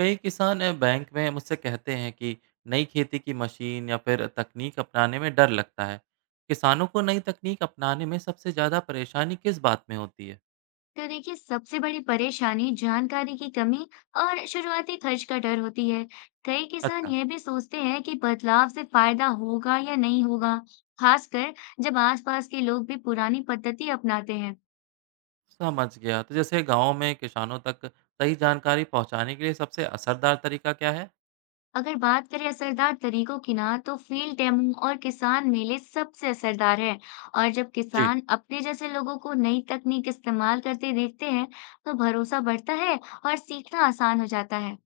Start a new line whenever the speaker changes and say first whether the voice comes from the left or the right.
right: कई किसान बैंक में मुझसे कहते हैं कि नई खेती की मशीन या फिर तकनीक अपनाने में डर लगता है। किसानों को नई तकनीक अपनाने में सबसे ज़्यादा परेशानी किस बात में होती है?
left: तो देखिए, सबसे बड़ी परेशानी जानकारी की कमी और शुरुआती खर्च का डर होती है। कई किसान
right: अच्छा।
left: यह भी सोचते हैं कि बदलाव से फायदा होगा या नहीं होगा, खासकर जब आसपास के लोग भी पुरानी पद्धति अपनाते हैं।
right: समझ गया। तो जैसे गांव में किसानों तक सही जानकारी पहुंचाने के लिए सबसे असरदार तरीका क्या है?
left: अगर बात करें असरदार तरीकों की ना, तो फील्ड डेमो और किसान मेले सबसे असरदार है। और जब
right: जी।
left: किसान अपने जैसे लोगों को नई तकनीक इस्तेमाल करते देखते हैं, तो भरोसा बढ़ता है और सीखना आसान हो जाता है।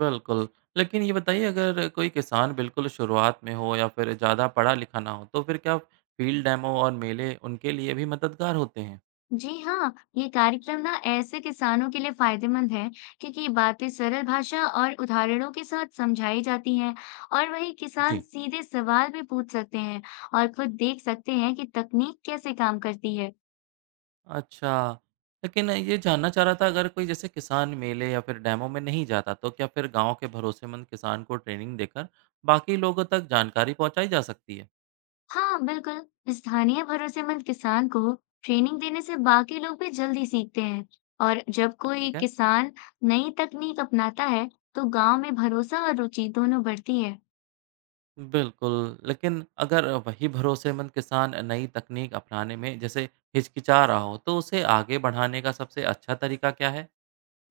right: बिल्कुल। लेकिन ये बताइए, अगर कोई किसान बिल्कुल शुरुआत में हो या फिर ज़्यादा पढ़ा लिखा ना हो तो फिर क्या फील्ड डेमो और मेले उनके लिए भी मददगार होते हैं?
left: जी हाँ, ये कार्यक्रम ना ऐसे किसानों के लिए फायदेमंद है, क्योंकि ये बातें सरल भाषा और उदाहरणों के साथ समझाई जाती हैं और वही किसान
right: जी।
left: सीधे सवाल भी पूछ सकते हैं और खुद देख सकते हैं कि तकनीक कैसे काम करती है।
right: अच्छा, लेकिन ये जानना चाह रहा था, अगर कोई जैसे किसान मेले या फिर डेमो में नहीं जाता तो क्या फिर गाँव के भरोसेमंद किसान को ट्रेनिंग देकर बाकी लोगों तक जानकारी पहुँचाई जा सकती है?
left: हाँ, बिल्कुल। स्थानीय भरोसेमंद किसान को ट्रेनिंग देने से बाकी लोग भी जल्दी सीखते हैं, और जब कोई
right: ठीक है।
left: किसान नई तकनीक अपनाता है, तो गांव में भरोसा और रुचि दोनों बढ़ती है।
right: बिल्कुल, लेकिन अगर वही भरोसेमंद किसान नई तकनीक अपनाने में जैसे हिचकिचा रहा हो तो उसे आगे बढ़ाने का सबसे अच्छा तरीका क्या है?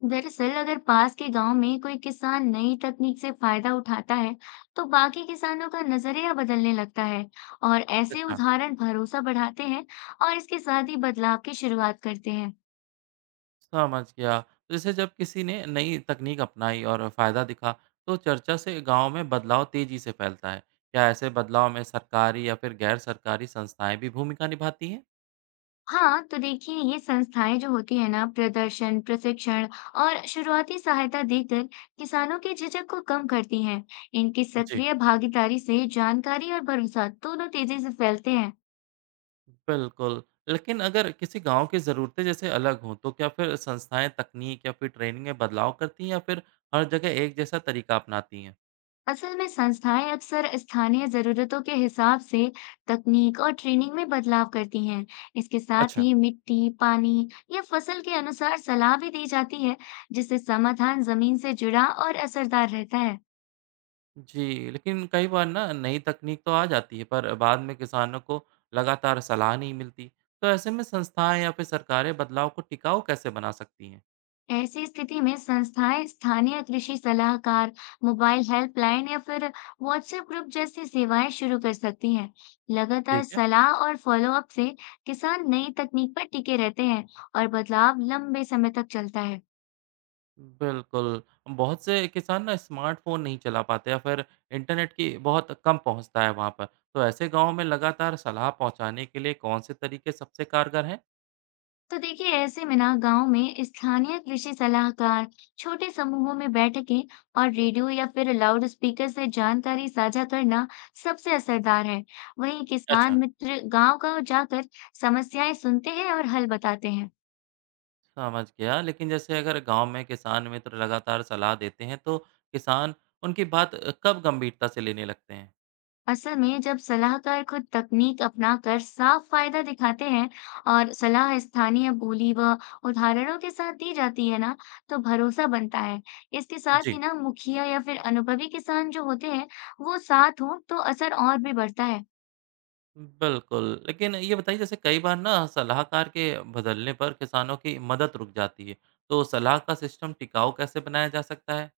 left: दरअसल, अगर पास के गांव में कोई किसान नई तकनीक से फायदा उठाता है, तो बाकी किसानों का नजरिया बदलने लगता है और ऐसे
right: अच्छा।
left: उदाहरण भरोसा बढ़ाते हैं और इसके साथ ही बदलाव की शुरुआत करते हैं।
right: समझ गया। तो जैसे जब किसी ने नई तकनीक अपनाई और फायदा दिखा, तो चर्चा से गांव में बदलाव तेजी से फैलता है। क्या ऐसे बदलाव में सरकारी या फिर गैर सरकारी संस्थाएं भी भूमिका निभाती हैं?
left: हाँ, तो देखिए, ये संस्थाएं जो होती है ना, प्रदर्शन, प्रशिक्षण और शुरुआती सहायता देकर किसानों के झिझक को कम करती हैं। इनकी
right: जी।
left: सक्रिय भागीदारी से जानकारी और भरोसा दोनों तेजी से फैलते हैं।
right: बिल्कुल। लेकिन अगर किसी गांव की ज़रूरतें जैसे अलग हों, तो क्या फिर संस्थाएं तकनीक या फिर ट्रेनिंग में बदलाव करती हैं या फिर हर जगह एक जैसा तरीका अपनाती हैं?
left: असल में, संस्थाएं अक्सर स्थानीय जरूरतों के हिसाब से तकनीक और ट्रेनिंग में बदलाव करती हैं। इसके साथ
right: अच्छा।
left: ही मिट्टी, पानी या फसल के अनुसार सलाह भी दी जाती है, जिससे समाधान जमीन से जुड़ा और असरदार रहता है।
right: जी, लेकिन कई बार ना नई तकनीक तो आ जाती है पर बाद में किसानों को लगातार सलाह नहीं मिलती। तो ऐसे में संस्थाएं या फिर सरकारें बदलाव को टिकाऊ कैसे बना सकती हैं?
left: ऐसी स्थिति में संस्थाएं स्थानीय कृषि सलाहकार, मोबाइल हेल्पलाइन या फिर व्हाट्सएप ग्रुप जैसी सेवाएं शुरू कर सकती हैं। लगातार
right: ठीक है।
left: सलाह और फॉलोअप से किसान नई तकनीक पर टिके रहते हैं और बदलाव लंबे समय तक चलता है।
right: बिल्कुल, बहुत से किसान ना स्मार्टफोन नहीं चला पाते या फिर इंटरनेट की बहुत कम पहुंचता है वहां पर। तो ऐसे गांव में लगातार सलाह पहुंचाने के लिए कौन से तरीके सबसे कारगर हैं?
left: तो देखिए, ऐसे में ना गांव में स्थानीय कृषि सलाहकार, छोटे समूहों में बैठकें और रेडियो या फिर लाउड स्पीकर से जानकारी साझा करना सबसे असरदार है। वहीं किसान
right: अच्छा।
left: मित्र गांव गांव जाकर समस्याएं सुनते हैं और हल बताते हैं।
right: समझ गया, लेकिन जैसे अगर गांव में किसान मित्र लगातार सलाह देते हैं तो किसान उनकी बात कब गंभीरता से लेने लगते हैं?
left: असल में, जब सलाहकार खुद तकनीक अपनाकर साफ फायदा दिखाते हैं और सलाह स्थानीय बोली व उदाहरणों के साथ दी जाती है ना, तो भरोसा बनता है। इसके साथ
right: जी।
left: ही ना मुखिया या फिर अनुभवी किसान जो होते हैं, वो साथ हों, तो असर और भी बढ़ता है।
right: बिल्कुल, लेकिन ये बताइए, जैसे कई बार ना सलाहकार के बदलने पर किसानों की मदद रुक जाती है, तो सलाह का सिस्टम टिकाऊ कैसे बनाया जा सकता है?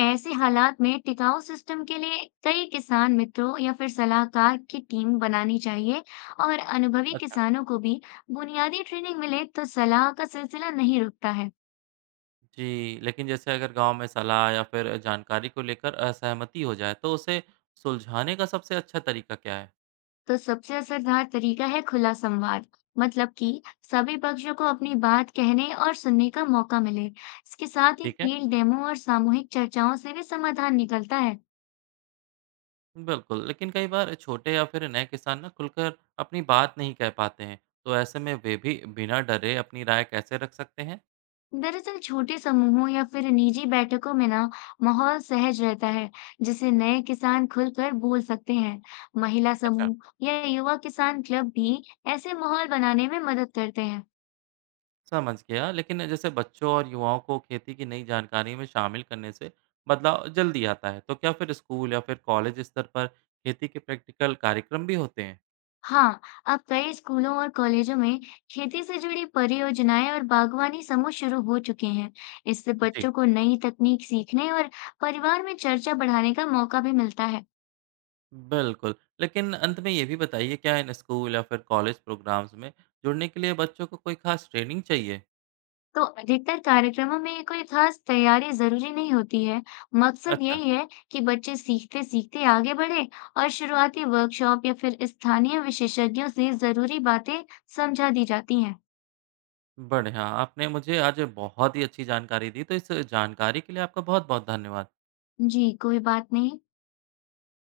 left: ऐसे हालात में टिकाऊ सिस्टम के लिए कई किसान मित्रों या फिर सलाहकार की टीम बनानी चाहिए, और अनुभवी
right: अच्छा।
left: किसानों को भी बुनियादी ट्रेनिंग मिले, तो सलाह का सिलसिला नहीं रुकता है।
right: जी, लेकिन जैसे अगर गाँव में सलाह या फिर जानकारी को लेकर असहमति हो जाए, तो उसे सुलझाने का सबसे अच्छा तरीका क्या है?
left: तो सबसे असरदार तरीका है खुला संवाद, मतलब कि सभी पक्षों को अपनी बात कहने और सुनने का मौका मिले। इसके साथ ही
right: ठीक है।
left: फील्ड डेमो और सामूहिक चर्चाओं से भी समाधान निकलता है।
right: बिल्कुल, लेकिन कई बार छोटे या फिर नए किसान ना खुलकर अपनी बात नहीं कह पाते हैं, तो ऐसे में वे भी बिना डरे अपनी राय कैसे रख सकते हैं?
left: दरअसल, छोटे समूहों या फिर निजी बैठकों में ना माहौल सहज रहता है, जिसे नए किसान खुलकर बोल सकते हैं। महिला
right: अच्छा।
left: समूह या युवा किसान क्लब भी ऐसे माहौल बनाने में मदद करते हैं।
right: समझ गया, लेकिन जैसे बच्चों और युवाओं को खेती की नई जानकारी में शामिल करने से बदलाव जल्दी आता है, तो क्या फिर स्कूल या फिर कॉलेज स्तर पर खेती के प्रैक्टिकल कार्यक्रम भी होते हैं?
left: हाँ, अब कई स्कूलों और कॉलेजों में खेती से जुड़ी परियोजनाएं और बागवानी समूह शुरू हो चुके हैं। इससे
right: जी।
left: बच्चों को नई तकनीक सीखने और परिवार में चर्चा बढ़ाने का मौका भी मिलता है।
right: बिल्कुल। लेकिन अंत में ये भी बताइए, क्या इन स्कूल या फिर कॉलेज प्रोग्राम्स में जुड़ने के लिए बच्चों को कोई खास ट्रेनिंग चाहिए?
left: तो अधिकतर कार्यक्रमों में कोई खास तैयारी जरूरी नहीं होती है। मकसद
right: अच्छा।
left: यही है कि बच्चे सीखते सीखते आगे बढ़े और शुरुआती वर्कशॉप या फिर स्थानीय विशेषज्ञों से जरूरी बातें समझा दी जाती हैं।
right: बढ़िया, आपने मुझे आज बहुत ही अच्छी जानकारी दी, तो इस जानकारी के लिए आपका बहुत बहुत धन्यवाद।
left: जी, कोई बात नहीं।